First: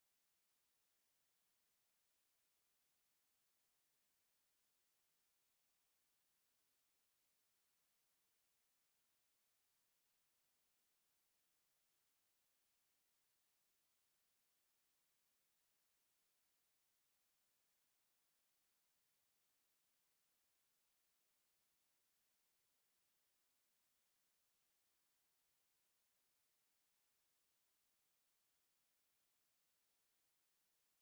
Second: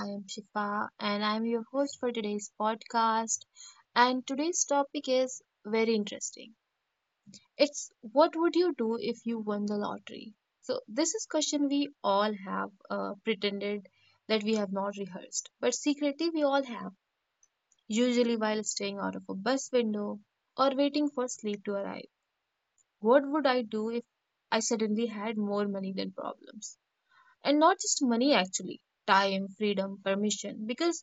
I am Shifa and I'm your host for today's podcast. And today's topic is very interesting. It's what would you do if you won the lottery? So, this is question we all have pretended that we have not rehearsed, but secretly we all have, usually while staying out of a bus window or waiting for sleep to arrive. What would I do if I suddenly had more money than problems? And not just money, actually, time, freedom, permission, because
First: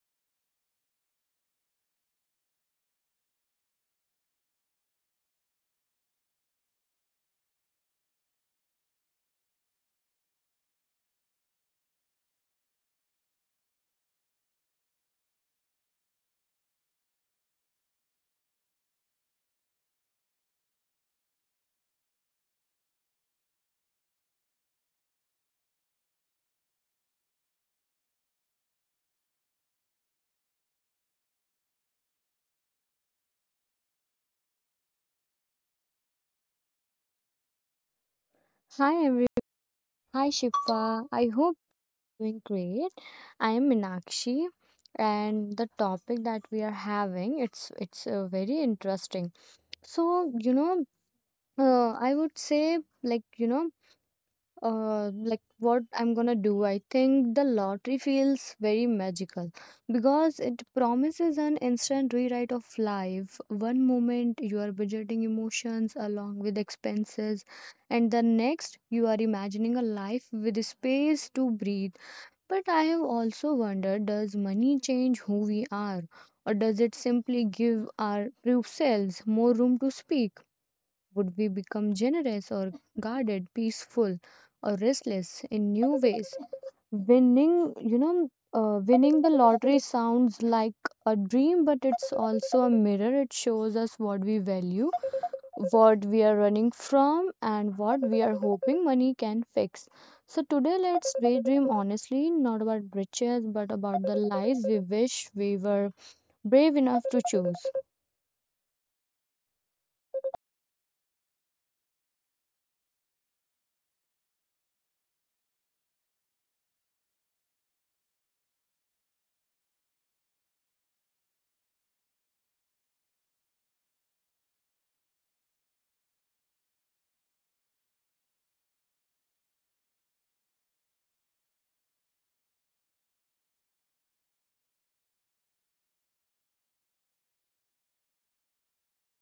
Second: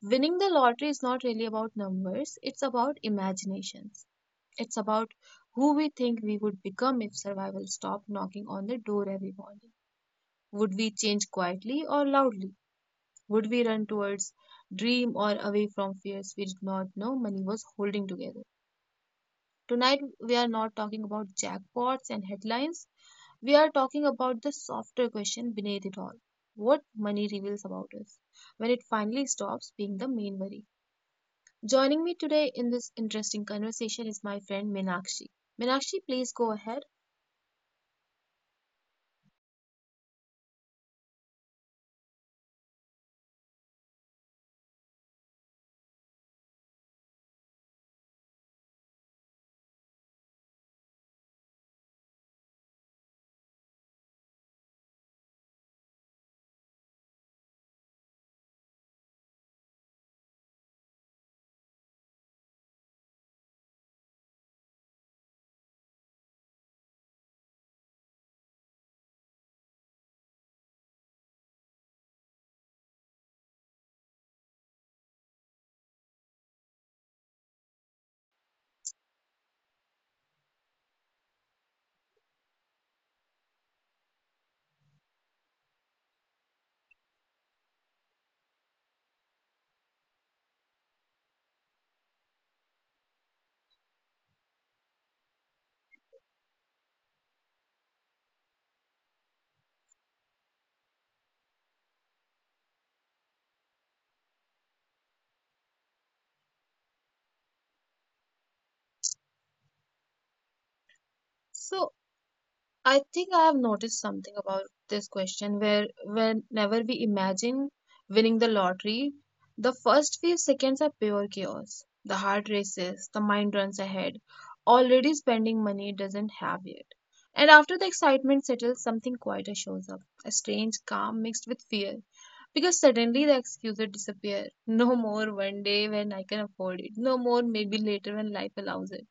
winning the lottery is not really about numbers, it's about imaginations. It's about who we think we would become if survival stopped knocking on the door every morning. Would we change quietly or loudly? Would we run towards dream or away from fears we did not know money was holding together? Tonight, we are not talking about jackpots and headlines. We are talking about the softer question beneath it all, what money reveals about us when it finally stops being the main worry. Joining me today in this interesting conversation is my friend Meenakshi. Meenakshi, please go ahead. Hi everyone. Hi Shifa. I hope you're doing great. I am Minakshi, and the topic that we are having it's very interesting. So, you know, I would say like what I'm gonna do. I think the lottery feels very magical because it promises an instant rewrite of life. One moment you are budgeting emotions along with expenses, and the next you are imagining a life with space to breathe. But I have also wondered, does money change who we are, or does it simply give our true selves more room to speak? Would we become generous or guarded, peaceful or restless in new ways? Winning the lottery sounds like a dream, but it's also a mirror. It shows us what we value, what we are running from, and what we are hoping money can fix. So, today let's daydream honestly, not about riches, but about the lives we wish we were brave enough to choose. So, I think I have noticed something about this question where whenever we imagine winning the lottery, the first few seconds are pure chaos. The heart races, the mind runs ahead. Already spending money it doesn't have yet. And after the excitement settles, something quieter shows up. A strange calm mixed with fear. Because suddenly the excuses disappear. No more one day when I can afford it. No more maybe later when life allows it.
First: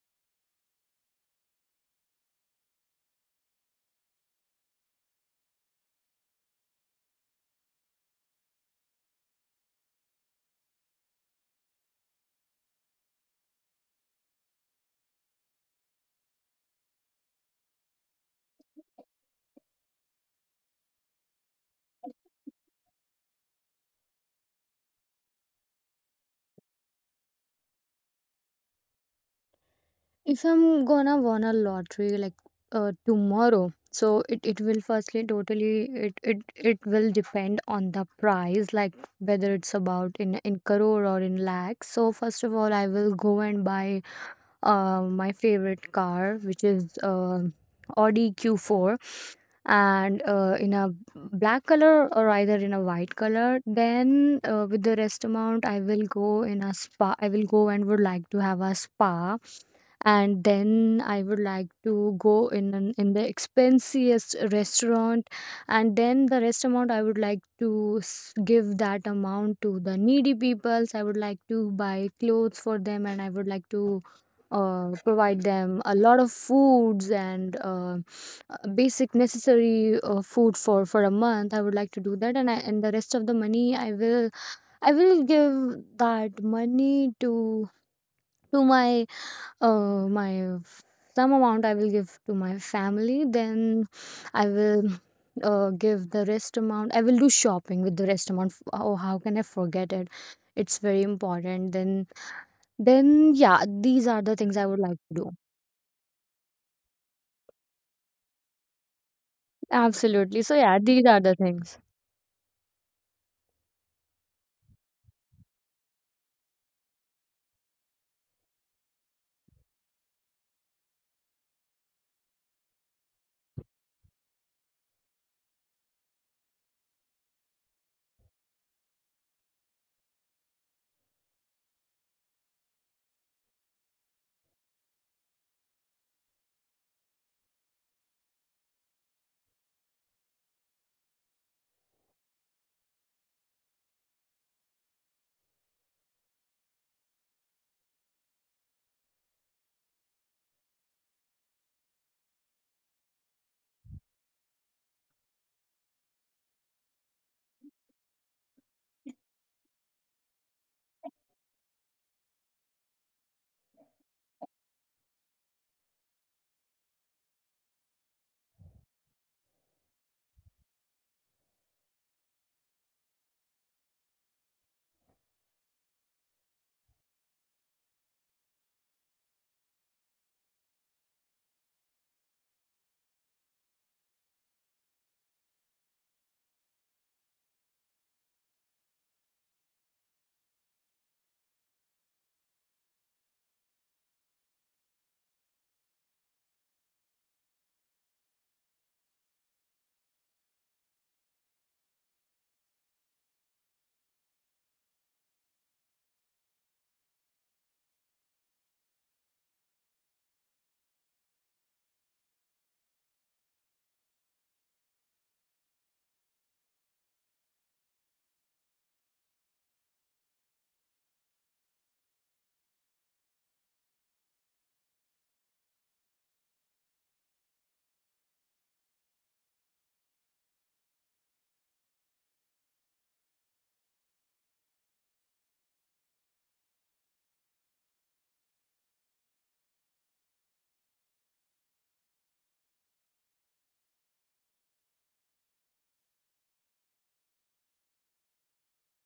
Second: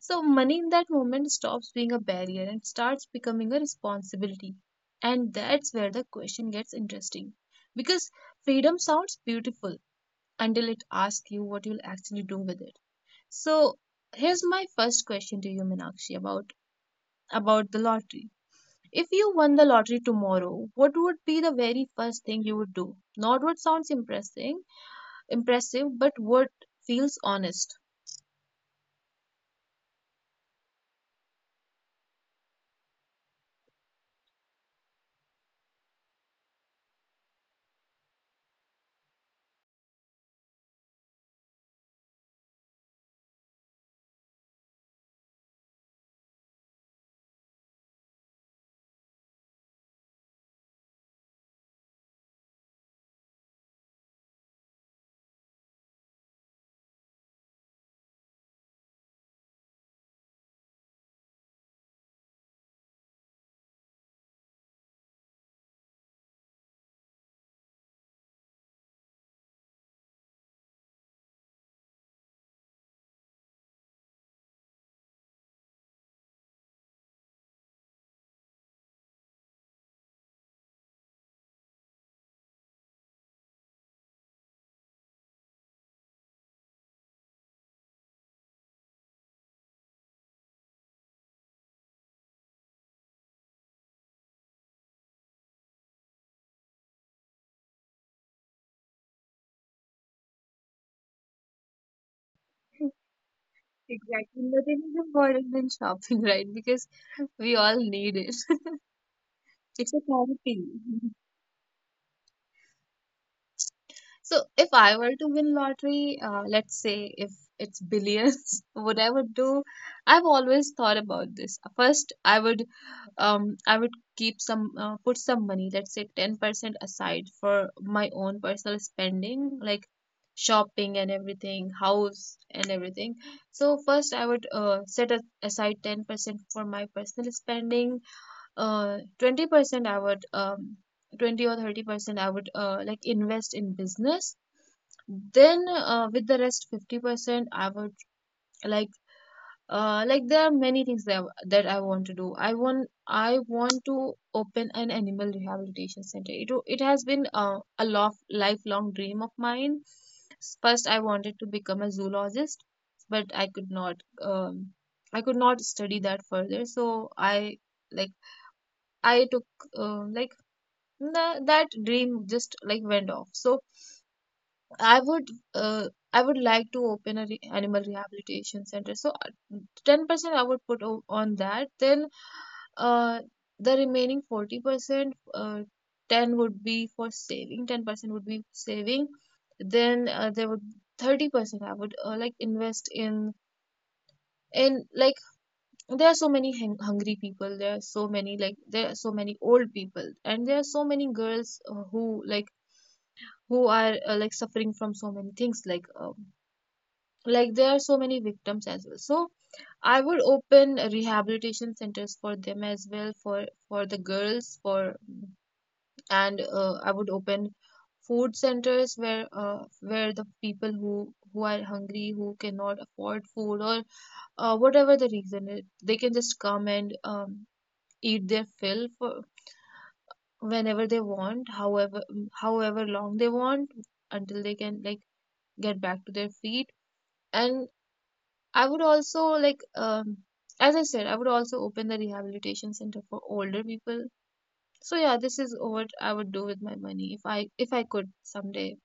So, money in that moment stops being a barrier and starts becoming a responsibility. And that's where the question gets interesting. Because freedom sounds beautiful until it asks you what you'll actually do with it. So, here's my first question to you, Minakshi, about the lottery. If you won the lottery tomorrow, what would be the very first thing you would do? Not what sounds impressive, but what feels honest. If I'm gonna won a lottery like tomorrow, so it will firstly totally it will depend on the price, like whether it's about in crore or in lakhs. So first of all, I will go and buy my favorite car, which is Audi Q4, and in a black color or either in a white color. Then with the rest amount, I will go in a spa. I will go and would like to have a spa, and then I would like to go in an, in the expensiest restaurant, and then the rest amount I would like to give that amount to the needy peoples. I would like to buy clothes for them, and I would like to provide them a lot of foods and basic necessary food for a month. I would like to do that. And the rest of the money I will give that money to my my, some amount I will give to my family. Then I will give the rest amount. I will do shopping with the rest amount. Oh, how can I forget it? It's very important. Then yeah, these are the things Exactly. I would like Nothing is to do. important than shopping, right? Because we all need it. It's a Absolutely. So yeah, therapy. these are the things. So if I were to win lottery, let's say if it's billions, what I would do, I've always thought about this. First, I would keep some, put some money, let's say 10% aside for my own personal spending, like shopping and everything, house and everything. So first, I would aside 10% for my personal spending. 20% I would, 20 or 30% I would, like invest in business. Then with the rest 50%, I would, like like there are many things that I want to do. I want to open an animal rehabilitation center. It has been a lof lifelong dream of mine. First, I wanted to become a zoologist, but I could not study that further. So I, like, I took, like, the, that dream just like went off. So I would I would like to open a animal rehabilitation center. So 10% I would put on that. Then uh, the remaining 40%, ten would be for saving. 10% would be saving. Then there would 30% I would, like, invest in like there are so many hungry people. There are so many, like, there are so many old people, and there are so many girls who, like, who are like suffering from so many things like. Like there are so many victims as well. So I would open rehabilitation centers for them as well, for the girls, for and I would open food centers where, where the people who are hungry, who cannot afford food, or whatever the reason is, they can just come and eat their fill for whenever they want, however long they want, until they can like get back to their feet. And I would also as I said, I would also open the rehabilitation center for older people. So yeah, this is what I would do with my money if I could someday.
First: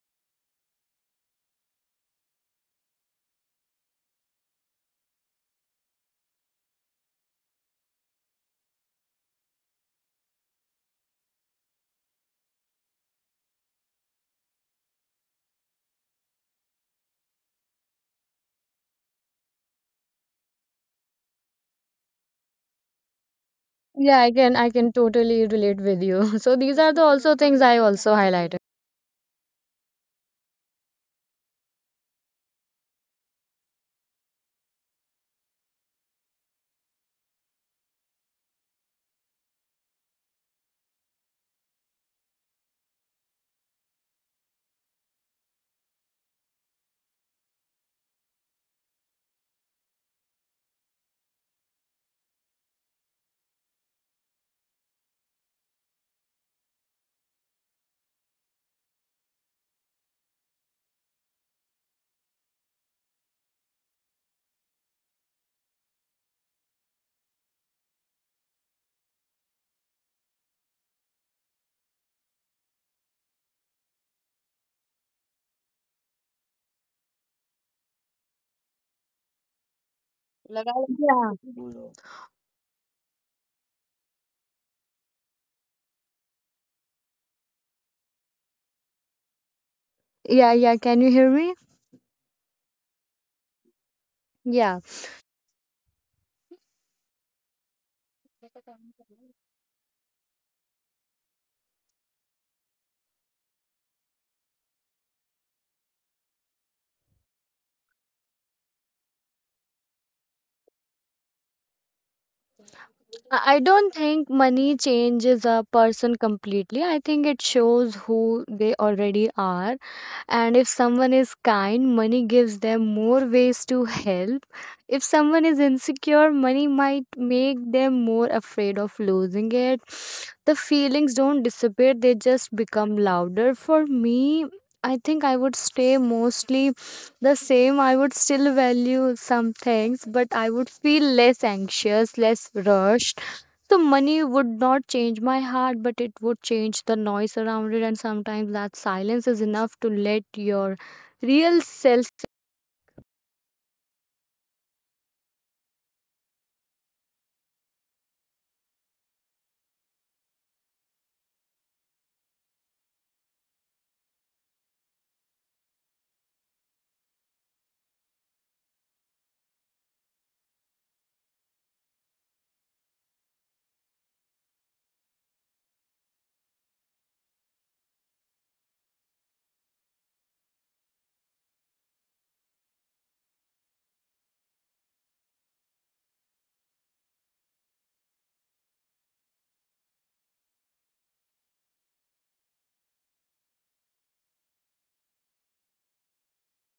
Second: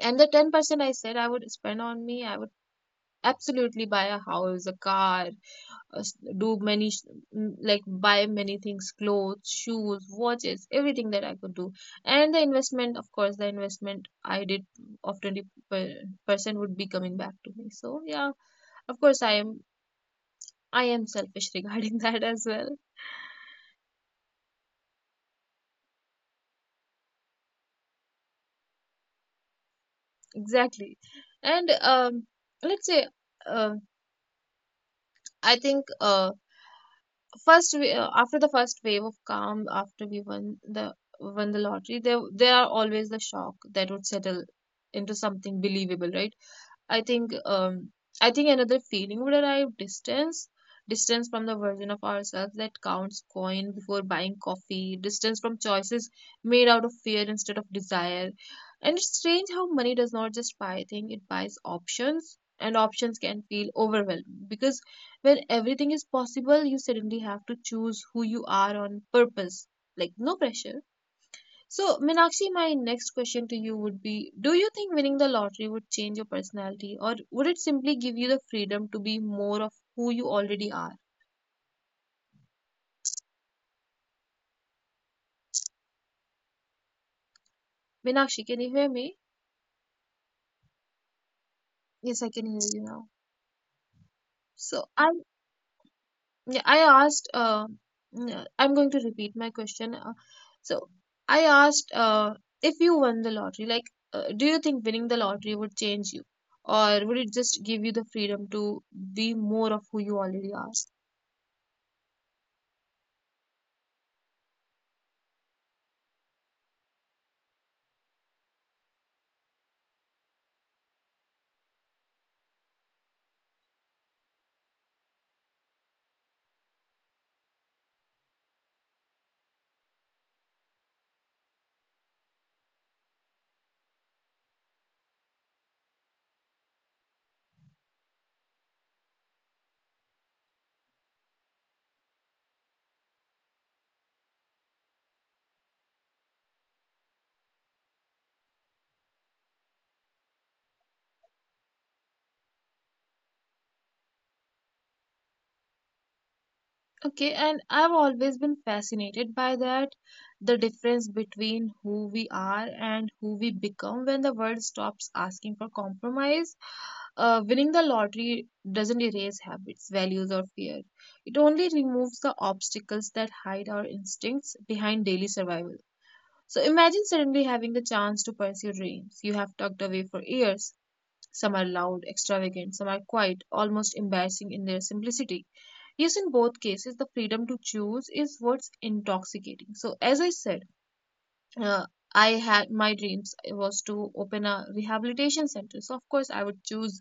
And the 10% I said I would spend on me, I would absolutely buy a house, a car, s- do many sh- m- like buy many things, clothes, shoes, watches, everything that I could do. And the investment, of course, the investment I did of 20% would be coming back to me. So yeah, of course, I am selfish regarding that as well. Yeah, I can totally relate with you. So these are the also things I also highlighted. Exactly. And, let's say, uh, I think, first we, after the first wave of calm, after we won the lottery, there are always the shock that would settle into something believable, right? I think um, I think another feeling would arrive, distance. Distance from the version of ourselves that counts coin before buying coffee, distance from choices made out of fear instead of desire. And it's strange how money does not just buy things, it buys options, and options can feel overwhelming because when everything is possible, you suddenly have to choose who you are on purpose. Like, no pressure. So, Meenakshi, my next question to you would be, do you think winning the lottery would change your personality, or would it simply give you the freedom to be more of who you already are? लगाओ। Yeah. Meenakshi, can you hear me? Yeah, yeah. Can you hear me? Yes, I can hear you now. So, Yeah. I, yeah, I asked, yeah, I'm going to repeat my question. So, I asked, if you won the lottery, like, do you think winning the lottery would change you, or would it just give you the freedom to be more of who you already are? I don't think money changes a person completely. I think it shows who they already are. And if someone is kind, money gives them more ways to help. If someone is insecure, money might make them more afraid of losing it. The feelings don't disappear, they just become louder. For me, I think I would stay mostly the same. I would still value some things, but I would feel less anxious, less rushed. The money would not change my heart, but it would change the noise around it, and sometimes that silence is enough to let your real self. Okay, and I've always been fascinated by that, the difference between who we are and who we become when the world stops asking for compromise. Winning the lottery doesn't erase habits, values, or fear. It only removes the obstacles that hide our instincts behind daily survival. So imagine suddenly having the chance to pursue dreams you have tucked away for years. Some are loud, extravagant, some are quiet, almost embarrassing in their simplicity. Yes, in both cases, the freedom to choose is what's intoxicating. So, as I said, uh, I had my dreams was to open a rehabilitation center. So, of course, I would choose,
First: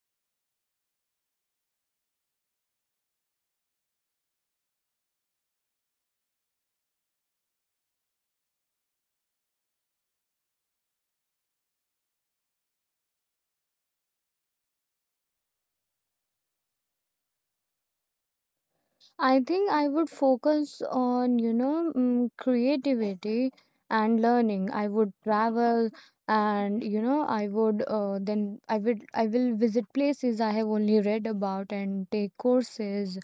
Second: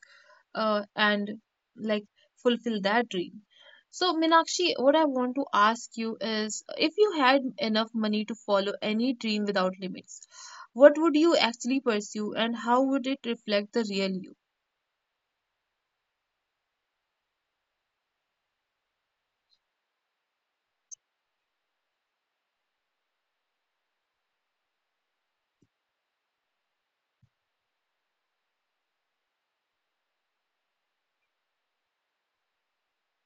and like fulfill that dream. So, Minakshi, what I want to ask you is if you had enough money to follow any dream without limits, what would you actually pursue and how would it reflect the real you? I think I would focus on creativity and learning. I would travel, and you know I would then I would I will visit places I have only read about and take courses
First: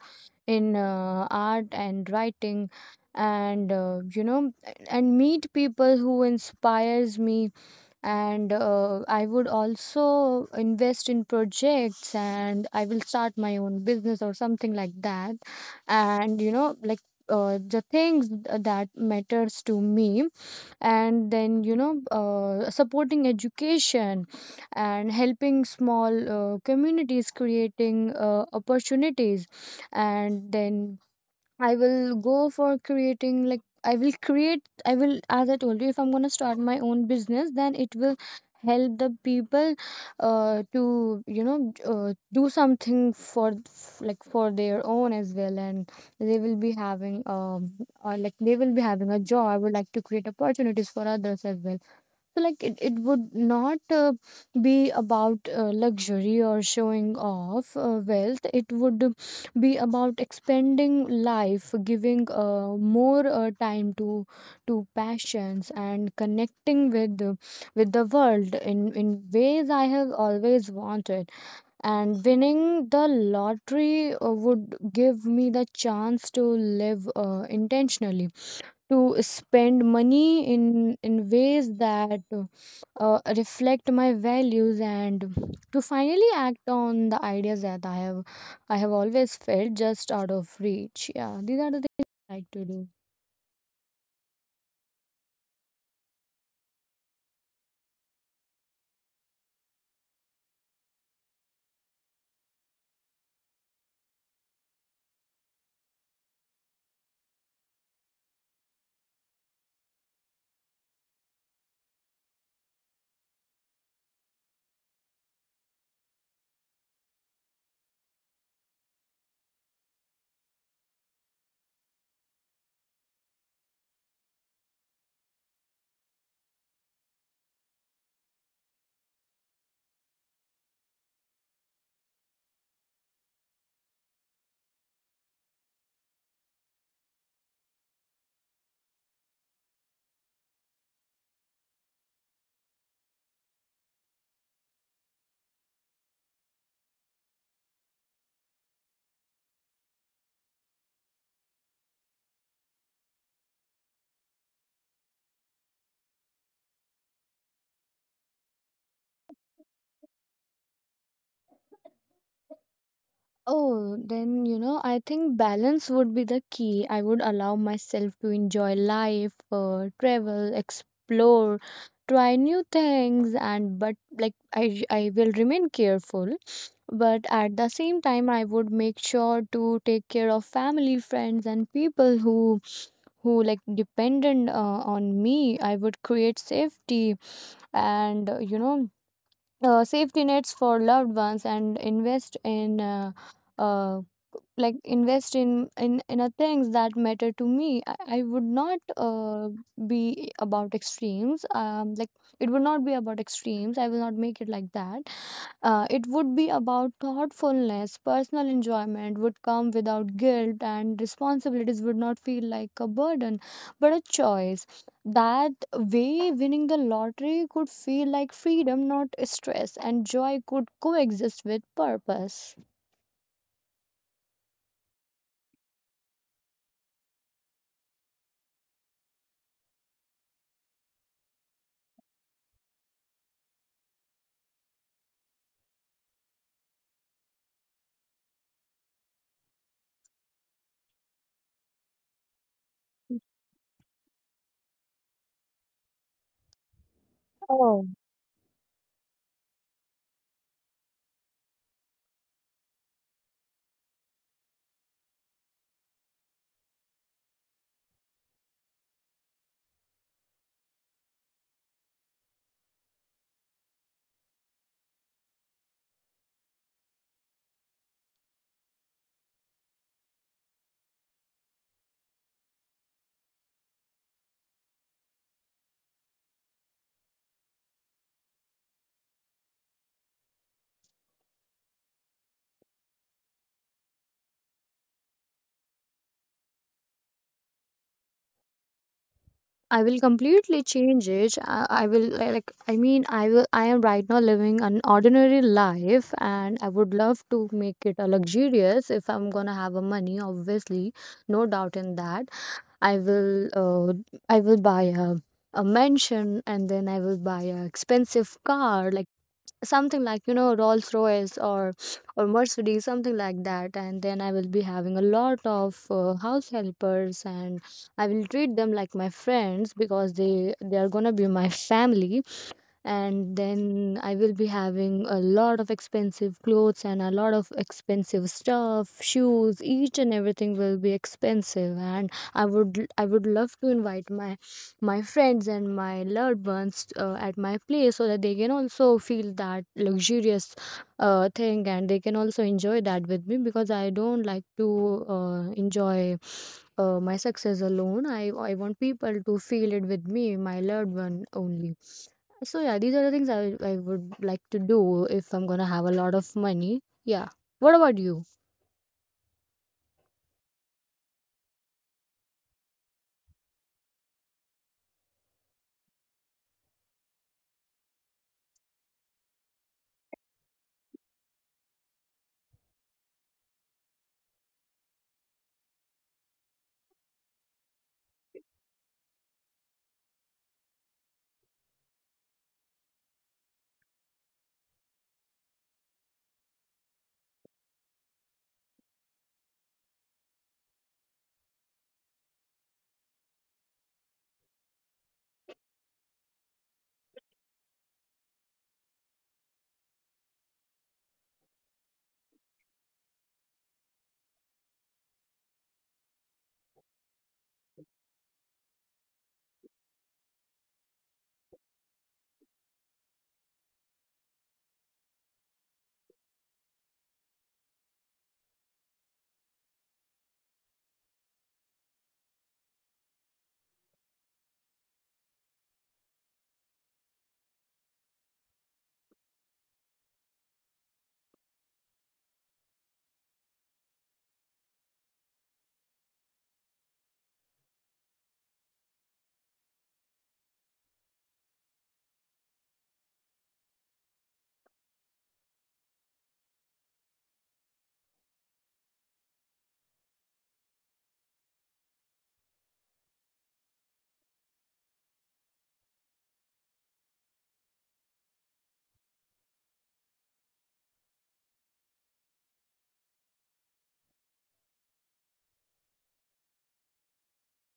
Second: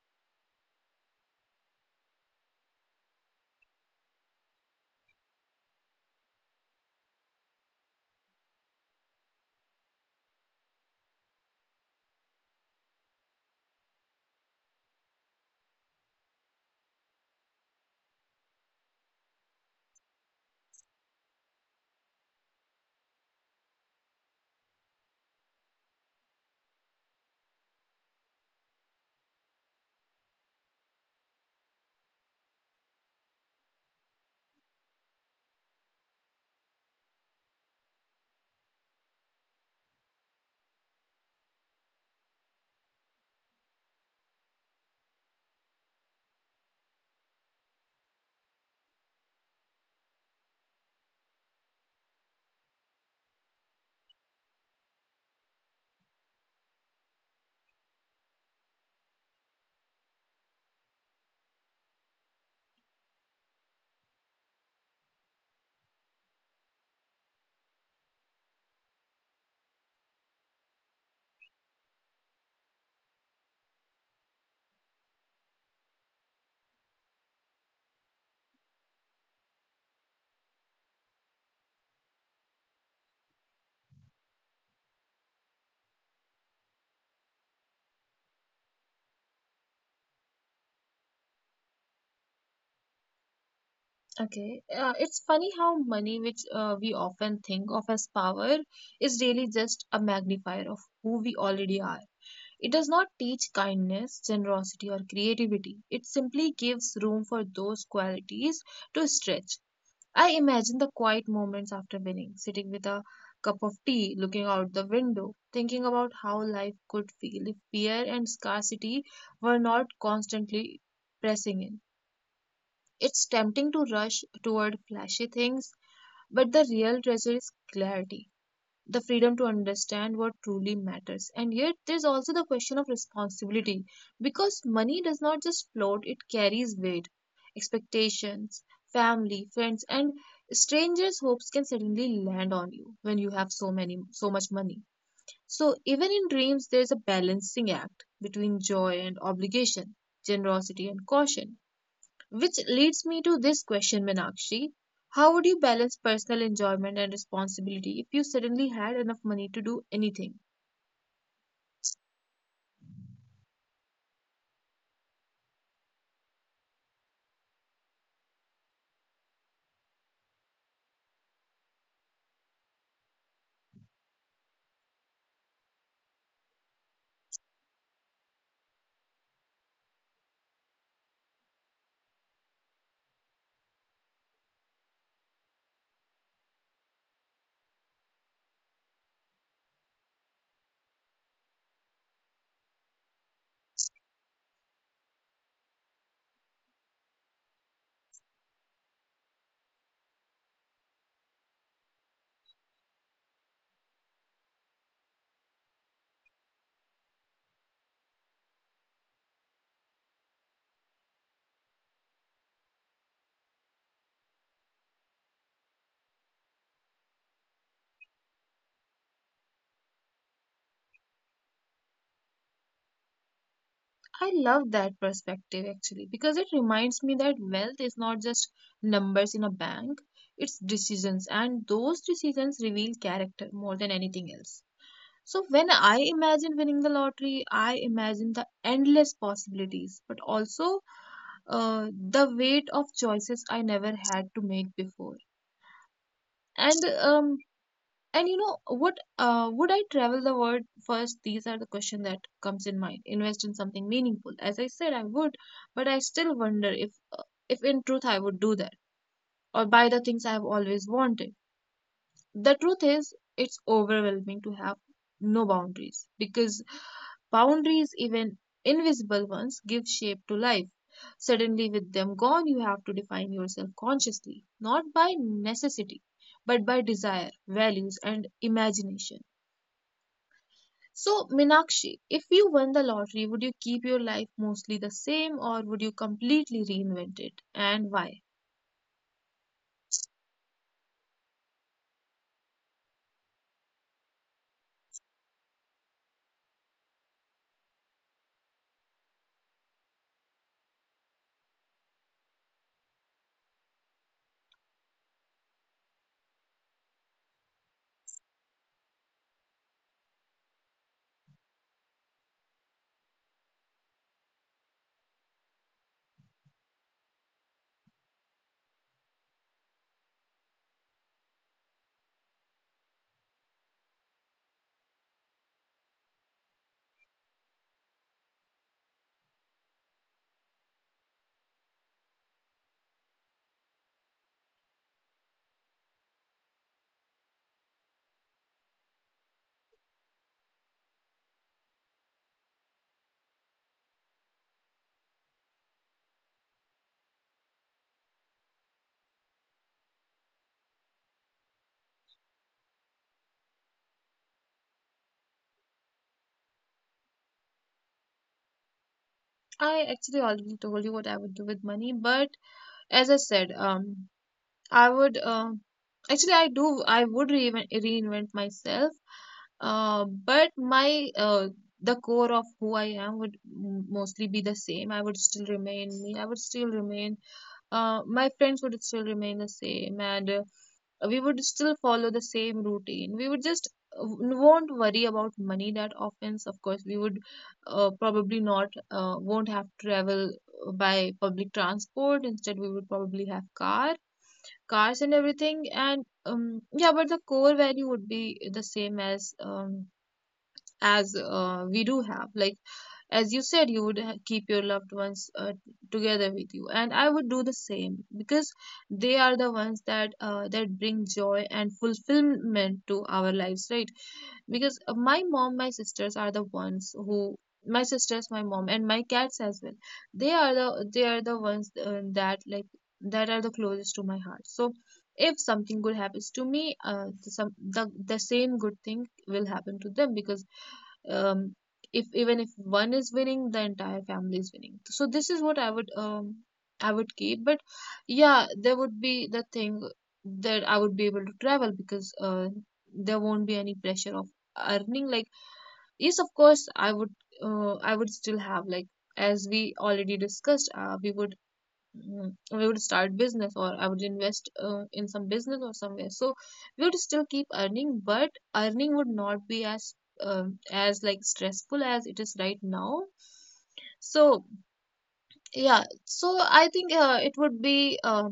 in art and writing, and you know and meet people who inspires me, and I would also invest in projects, and I will start my own business or something like that. And you know like The things that matters to me, and then you know supporting education and helping small communities, creating opportunities. And then I will go for creating, like I will create, I will, as I told you, if I'm gonna start my own business, then it will help the people to do something for like for their own as well, and they will be having like they will be having a job. I would like to create opportunities for others as well. So like it would not be about luxury or showing off wealth. It would be about expanding life, giving more time to passions, and connecting with the world in ways I have always wanted. And winning the lottery would give me the chance to live intentionally, to spend money in ways that reflect my values, and to finally act on the ideas that I have always felt just out of reach. Yeah, these are the things I like to do. Okay, it's funny how money, which we often think of as power, is really just a magnifier of who we already are. It does not teach kindness, generosity, or creativity. It simply gives room for those qualities to stretch. I imagine the quiet moments after winning, sitting with a cup of tea, looking out the window, thinking about how life could feel if fear and scarcity were not constantly pressing in. It's tempting to rush toward flashy things, but the real treasure is clarity, the freedom to understand what truly matters. And yet, there's also the question of responsibility because money does not just float, it carries weight. Expectations, family, friends, and strangers' hopes can suddenly land on you when you have so much money. So even in dreams there's a balancing act between joy and obligation, generosity and caution. Which leads me to this question, Meenakshi. How would you balance personal enjoyment and responsibility if you suddenly had enough money to do anything? Oh, then, you know, I think balance would be the key. I would allow myself to enjoy life, travel, explore, try new things, and but like I will remain careful. But at the same time, I would make sure to take care of family, friends, and people who like dependent on me. I would create safety, and safety nets for loved ones, and invest in uh, invest in a things that matter to me. I would not be about extremes. It would not be about extremes. I will not make it like that. It would be about thoughtfulness. Personal enjoyment would come without guilt, and responsibilities would not feel like a burden, but a choice. That way, winning the lottery could feel like freedom, not stress, and joy could coexist with purpose. I love that perspective actually because it reminds me that wealth is not just numbers in a bank, it's decisions, and those decisions reveal character more than anything else. So when I imagine winning the lottery, I imagine the endless possibilities, but also the weight of choices I never had to make before. And um Oh. and you know what, would I travel the world first? These are the question that comes in mind. Invest in something meaningful. As I said, I would, but I still wonder if in truth I would do that or buy the things I have always wanted. The truth is it's overwhelming to have no boundaries because boundaries, even invisible ones, give shape to life. Suddenly with them gone you have to define yourself consciously, not by necessity, but by desire, values, and imagination. So, Minakshi, if you won the lottery, would you keep your life mostly the same or would you completely reinvent it, and why? I will completely change it. I will I mean I will, I am right now living an ordinary life, and I would love to make it a luxurious if I'm gonna have a money, obviously. No doubt in that. I will uh, I will buy a mansion, and then I will buy a expensive car, like something like, you know, Rolls Royce or Mercedes, something like that. And then I will be having a lot of house helpers, and I will treat them like my friends because they are going to be my family. And then I will be having a lot of expensive clothes and a lot of expensive stuff, shoes, each and everything will be expensive, and I would love to invite my my friends and my loved ones at my place, so that they can also feel that luxurious thing, and they can also enjoy that with me, because I don't like to enjoy my success alone. I want people to feel it with me, my loved one only. So yeah, these are the things I would like to do if I'm gonna have a lot of money. Yeah. What about you? I actually already told you what I would do with money, but as I said, I would, actually, I would reinvent myself, but my the core of who I am would mostly be the same. I would still remain me. I would still remain. My friends would still remain the same, and we would still follow the same routine. We would just won't worry about money that often. Of course, we would probably not won't have to travel by public transport. Instead, we would probably have cars and everything, and yeah, but the core value would be the same as we do have, like, as you said, you would keep your loved ones together with you, and I would do the same, because they are the ones that that bring joy and fulfillment to our lives, right? Because my mom, my sisters are the ones who, my sisters, my mom, and my cats as well, they are the ones that, like, that are the closest to my heart. So if something good happens to me, the same good thing will happen to them, because um, if, even if one is winning, the entire family is winning. So this is what I would, I would keep. But yeah, there would be the thing that I would be able to travel, because there won't be any pressure of earning, like, yes, of course I would, I would still have, like, as we already discussed, we would, we would start business, or I would invest in some business or somewhere. So we would still keep earning, but earning would not be as as, like, stressful as it is right now. So, yeah. So I think it would be,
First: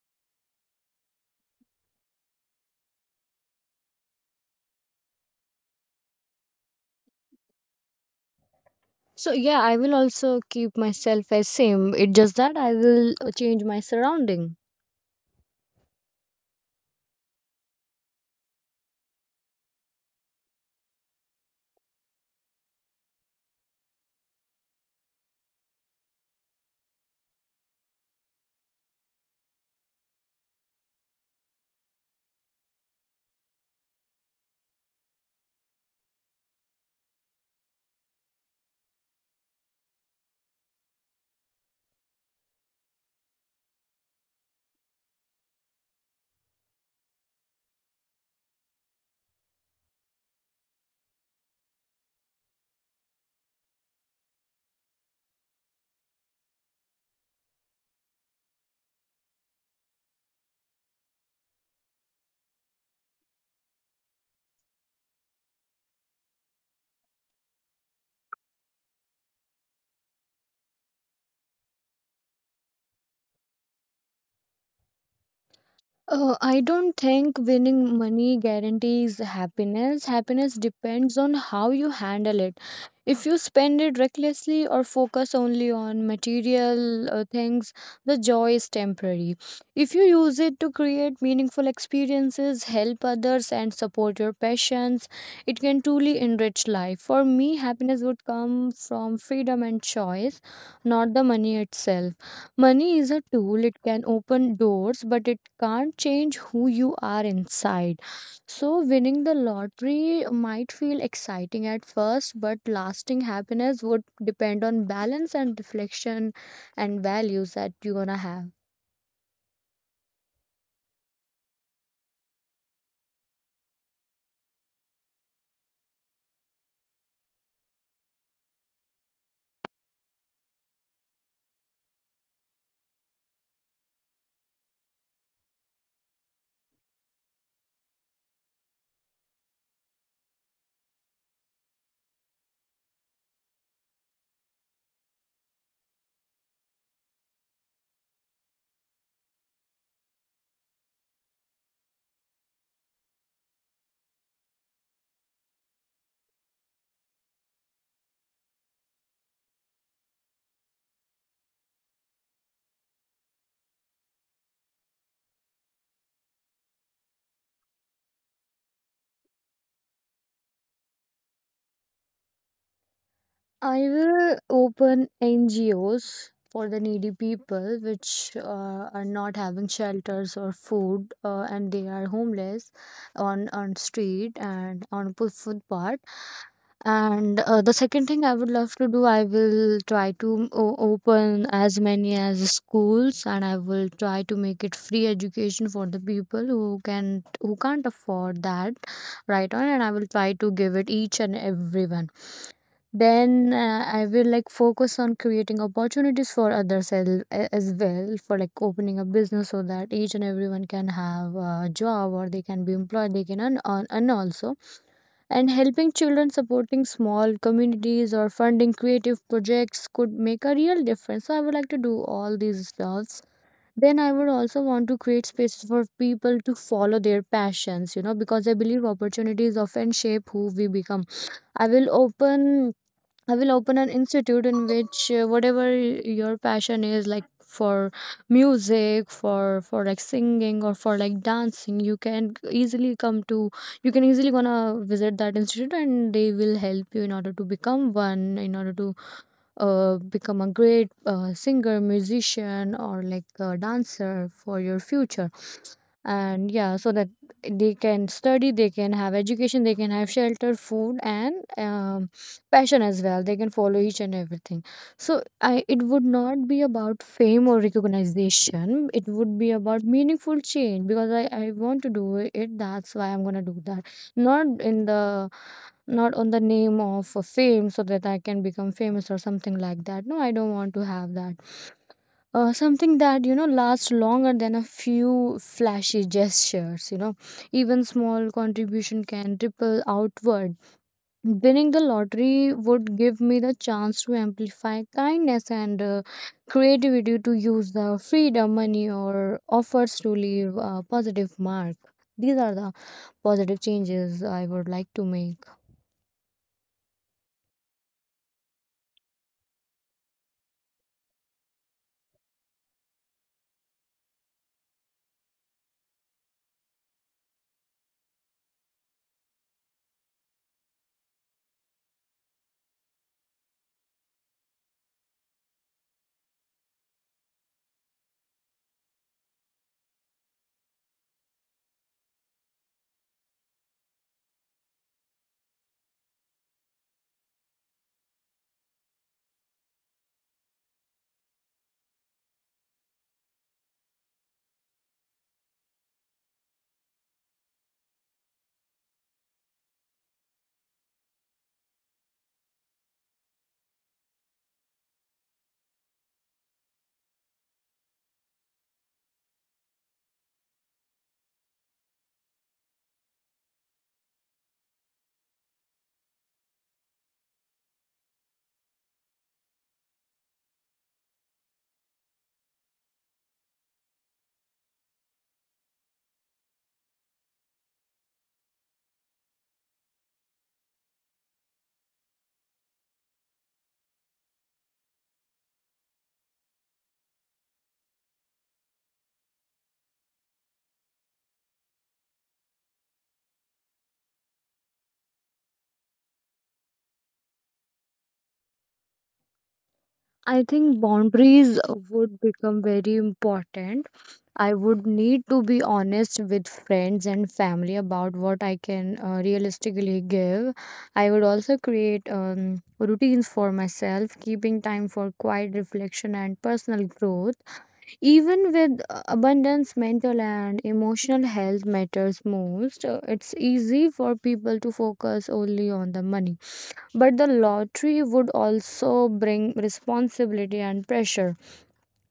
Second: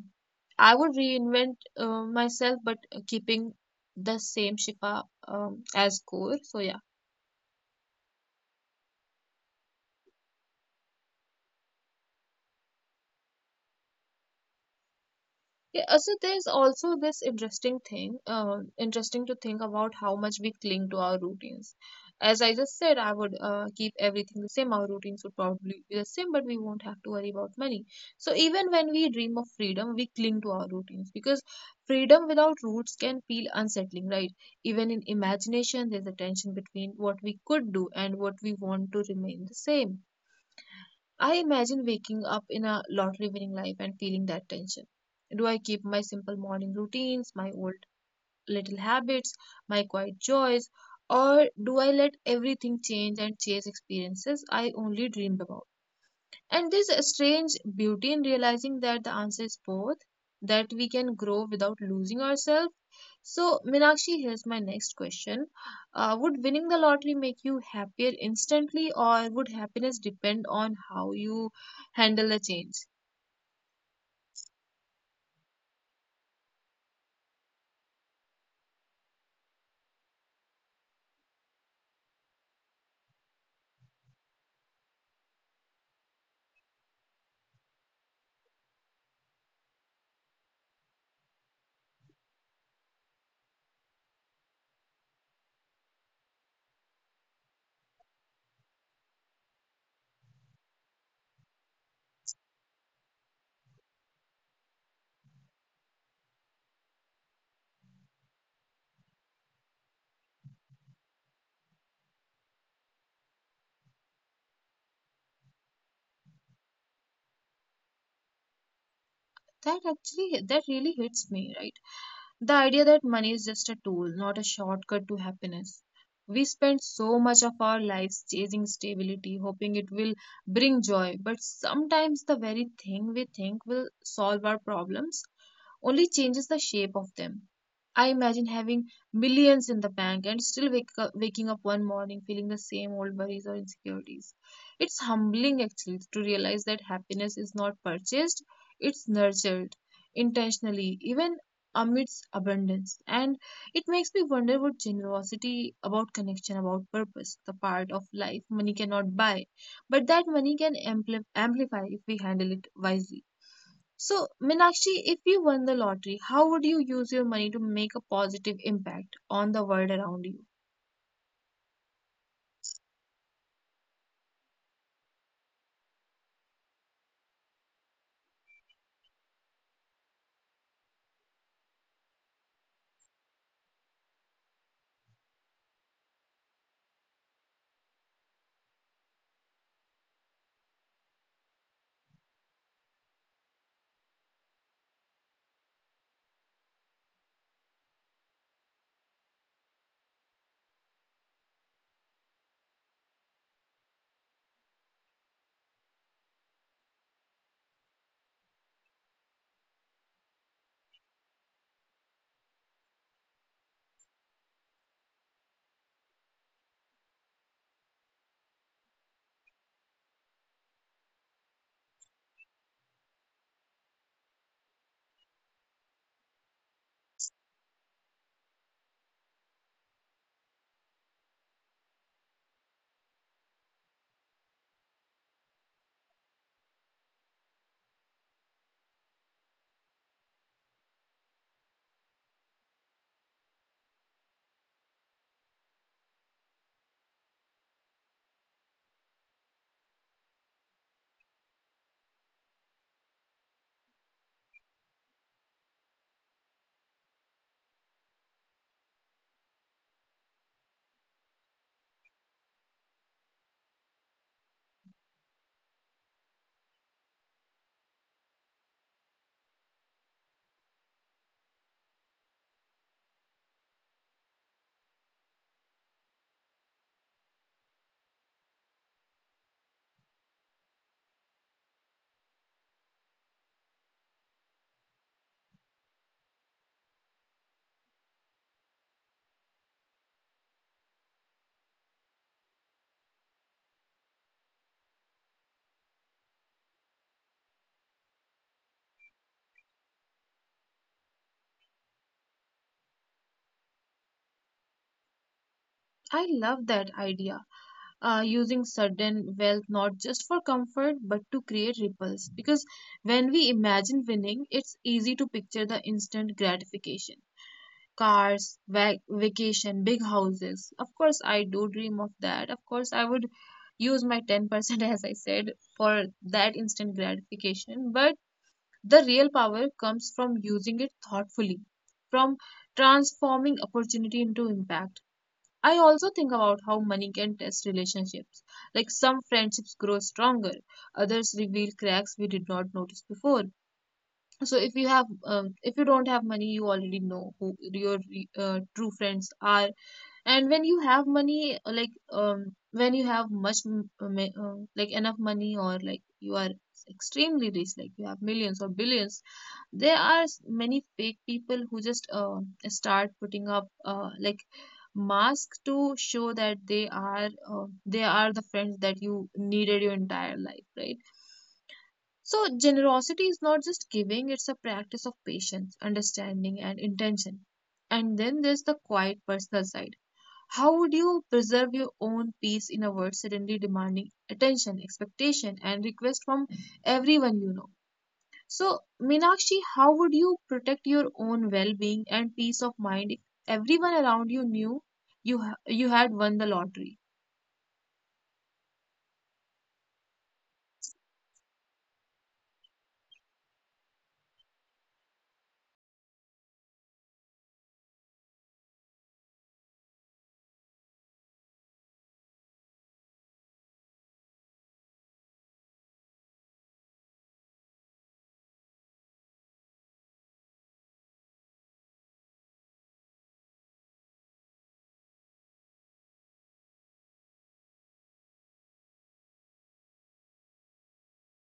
I would reinvent myself, but keeping the same shipa, as core. So yeah. So yeah, I will also keep myself as same. It's just that I will change my surrounding. Yeah, so there's also this interesting thing, interesting to think about how much we cling to our routines. As I just said, I would keep everything the same. Our routines would probably be the same, but we won't have to worry about money. So even when we dream of freedom, we cling to our routines, because freedom without roots can feel unsettling, right? Even in imagination, there's a tension between what we could do and what we want to remain the same. I imagine waking up in a lottery winning life and feeling that tension. Do I keep my simple morning routines, my old little habits, my quiet joys, or do I let everything change and chase experiences I only dreamed about? And there's a strange beauty in realizing that the answer is both, that we can grow without losing ourselves. So, Minakshi, here's my next question. Would winning the lottery make you happier instantly, or would happiness depend on how you handle the change? I don't think winning money guarantees happiness. Happiness depends on how you handle it. If you spend it recklessly or focus only on material things, the joy is temporary. If you use it to create meaningful experiences, help others, and support your passions, it can truly enrich life. For me, happiness would come from freedom and choice, not the money itself. Money is a tool. It can open doors, but it can't change who you are inside. So, winning the lottery might feel exciting at first, but lasting happiness would depend on balance and reflection and values that you're gonna have. That actually, that really hits me, right? The idea that money is just a tool, not a shortcut to happiness. We spend so much of our lives chasing stability, hoping it will bring joy, but sometimes the very thing we think will solve our problems only changes the shape of them. I imagine having millions in the bank and still wake up, waking up one morning feeling the same old worries or insecurities. It's humbling actually to realize that happiness is not purchased, it's nurtured intentionally, even amidst abundance. And it makes me wonder what generosity about connection, about purpose, the part of life money cannot buy, but that money can amplify if we handle it wisely. So, Meenakshi, if you won the lottery, how would you use your money to make a positive impact on the world around you? I will open NGOs for the needy people, which are not having shelters or food, and they are homeless on street and on footpath. And the second thing I would love to do, I will try to open as many as schools, and I will try to make it free education for the people who can who can't afford that right on. And I will try to give it each and everyone. Then I will like focus on creating opportunities for others as well, for like opening a business, so that each and everyone can have a job, or they can be employed, they can earn also, and helping children, supporting small communities, or funding creative projects could make a real difference. So I would like to do all these stuffs. Then I would also want to create spaces for people to follow their passions, you know, because I believe opportunities often shape who we become. I will open I will open an institute in which whatever your passion is, like for music, for like singing or for like dancing, you can easily come to. You can easily gonna visit that institute, and they will help you in order to become one, in order to become a great singer, musician, or like a dancer for your future. And yeah, so that they can study, they can have education, they can have shelter, food and passion as well, they can follow each and everything. So I, it would not be about fame or recognition. It would be about meaningful change, because I want to do it, that's why I'm gonna do that, not in the not on the name of fame, so that I can become famous or something like that. No, I don't want to have that, something that, you know, lasts longer than a few flashy gestures, you know. Even small contribution can ripple outward. Winning the lottery would give me the chance to amplify kindness and creativity, to use the freedom money or offers to leave a positive mark. These are the positive changes I would like to make. I love that idea. Using sudden wealth not just for comfort but to create ripples. Because when we imagine winning, it's easy to picture the instant gratification, cars, vacation, big houses. Of course, I do dream of that. Of course, I would use my 10%, as I said, for that instant gratification. But the real power comes from using it thoughtfully, from transforming opportunity into impact. I also think about how money can test relationships. Like, some friendships grow stronger, others reveal cracks we did not notice before. So if you have, if you don't have money, you already know who your true friends are. And when you have money, like, when you have much, like enough money, or like you are extremely rich, like you have millions or billions, there are many fake people who just start putting up like masks to show that they are, they are the friends that you needed your entire life, right? So generosity is not just giving, it's a practice of patience, understanding, and intention. And then there's the quiet personal side. How would you preserve your own peace in a world suddenly demanding attention, expectation, and request from everyone, you know? So, Meenakshi, how would you protect your own well-being and peace of mind if everyone around you knew you you had won the lottery? I think boundaries would become very important. I would need to be honest with friends and family about what I can realistically give. I would also create routines for myself, keeping time for quiet reflection and personal growth. Even with abundance, mental and emotional health matters most. It's easy for people to focus only on the money, but the lottery would also bring responsibility and pressure.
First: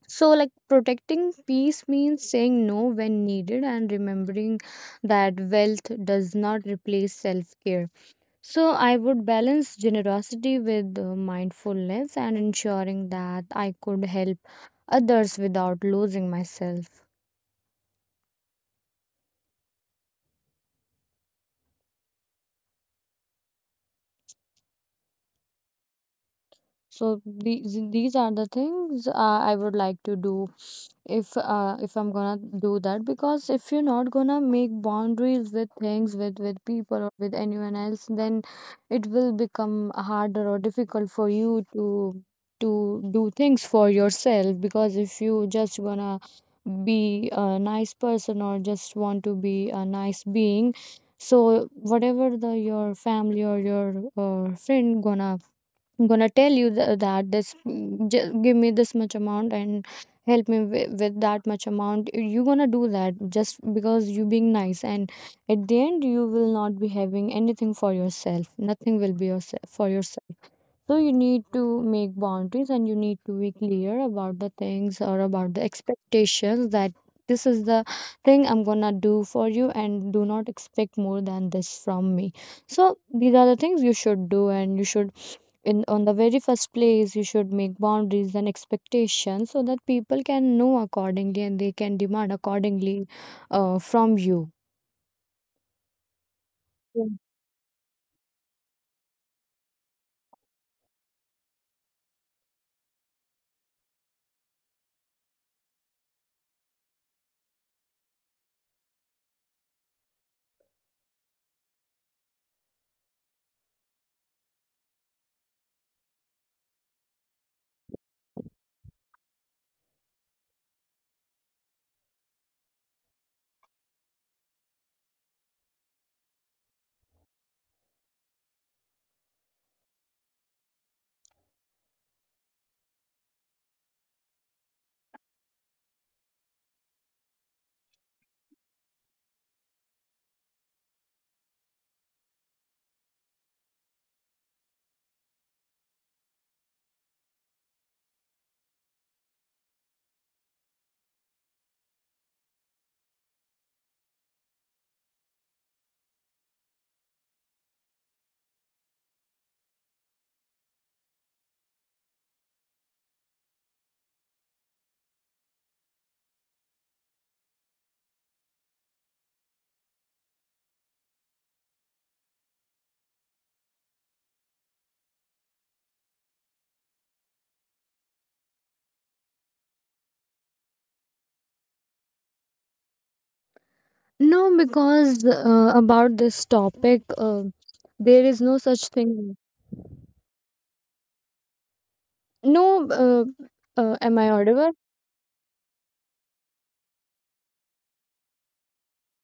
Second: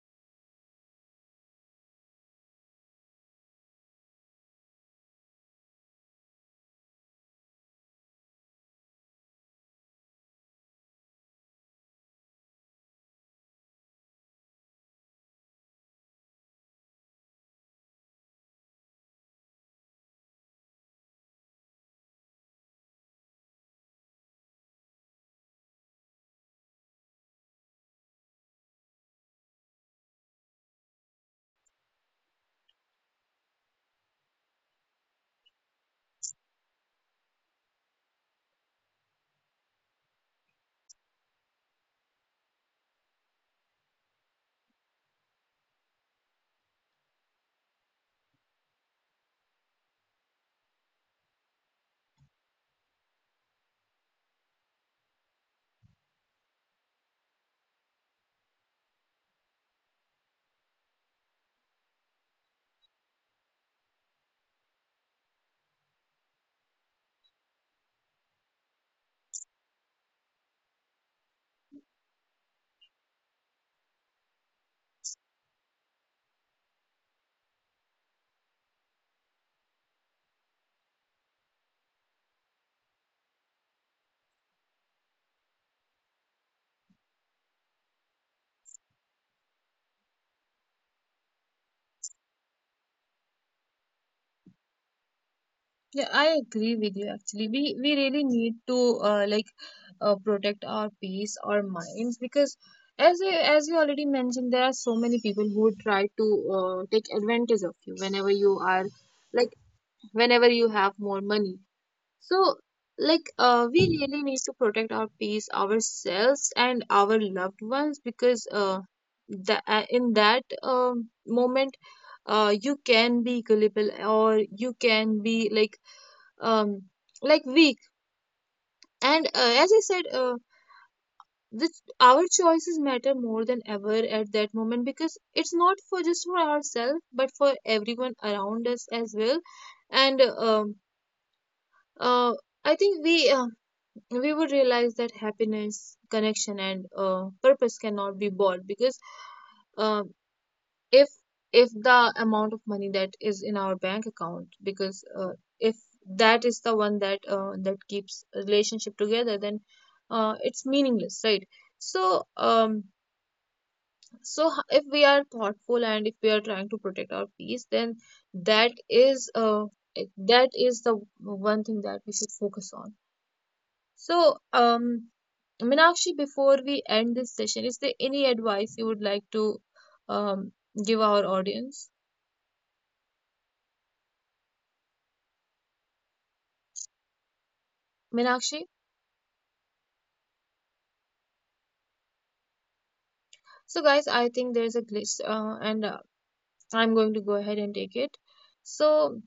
So, like protecting peace means saying no when needed, and remembering that wealth does not replace self care. So, I would balance generosity with mindfulness, and ensuring that I could help others without losing myself. So these are the things I would like to do if I'm gonna do that, because if you're not gonna make boundaries with things with people or with anyone else, then it will become harder or difficult for you to do things for yourself. Because if you just wanna be a nice person or just want to be a nice being, so whatever the your family or your friend gonna, I'm gonna tell you that this, just give me this much amount and help me with that much amount, you're gonna do that just because you being nice, and at the end you will not be having anything for yourself, nothing will be yourself for yourself. So you need to make boundaries, and you need to be clear about the things or about the expectations, that this is the thing I'm gonna do for you and do not expect more than this from me. So these are the things you should do, and you should, in on the very first place, you should make boundaries and expectations, so that people can know accordingly, and they can demand accordingly from you. Yeah, I agree with you Yeah. actually. We really need to like, protect our peace, our minds, because as I, as you already mentioned, there are so many people who try to take advantage of you whenever you are, like, whenever you have more money. So, like, we really need to protect our peace, ourselves, and our loved ones, because the, in that moment, you can be gullible, or you can be um like weak. And as I said, this, our choices matter more than ever at that moment, because it's not for just for ourselves but for everyone around us as well. And uh, I think we, we would realize that happiness, connection, and purpose cannot be bought, because uh, if if the amount of money that is in our bank account, because if that is the one that that keeps a relationship together, then it's meaningless, right? So, so if we are thoughtful and if we are trying to protect our peace, then that is that is the one thing that we should focus on. So, Meenakshi, before we end this session, is there any advice you would like to um, give our audience? No, because about this topic there is Meenakshi? no such thing. No. uh, So, guys, am I I think audible? there's a glitch, and I'm going to go ahead and take it. So,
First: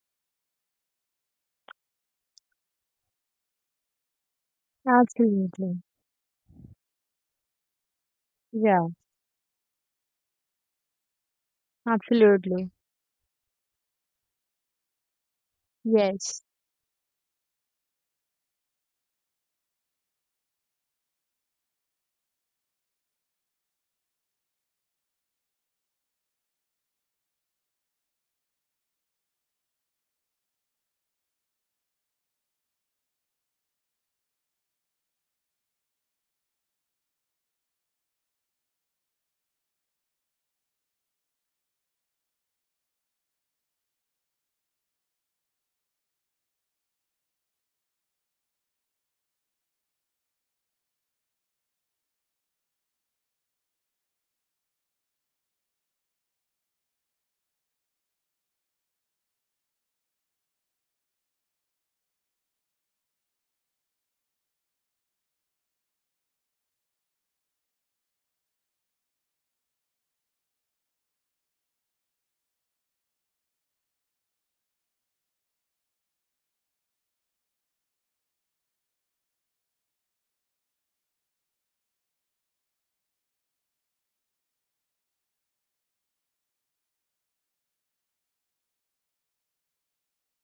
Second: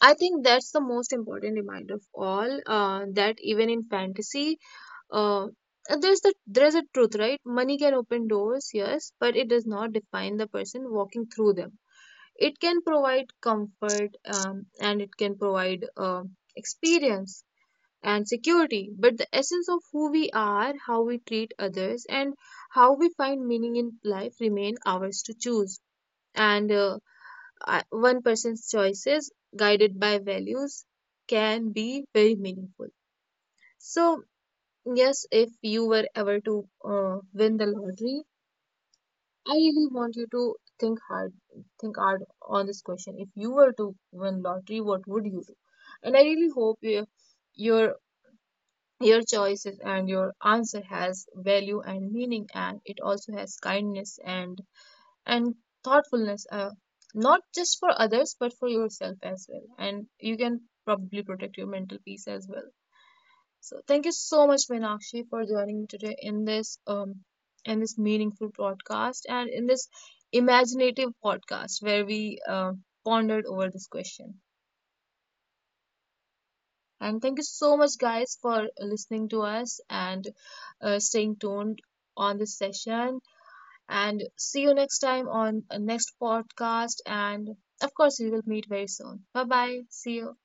I think that's the most important reminder of all, that even in fantasy, uh, Absolutely. There's a truth, right? Money can open doors, Yeah, yes, but it does not define the person walking through them. It absolutely. can provide comfort, and it can provide Yes. experience and security, but the essence of who we are, how we treat others, and how we find meaning in life remain ours to choose. And one person's choices, guided by values, can be very meaningful. So, yes, if you were ever to win the lottery, I really want you to think hard on this question. If you were to win lottery, what would you do? And I really hope you, your your choices and your answer has value and meaning, and it also has kindness and thoughtfulness, not just for others but for yourself as well, and you can probably protect your mental peace as well. So thank you so much, Meenakshi, for joining me today in this meaningful podcast, and in this imaginative podcast where we pondered over this question. And thank you so much, guys, for listening to us and staying tuned on this session. And see you next time on next podcast. And of course, we will meet very soon. Bye bye. See you.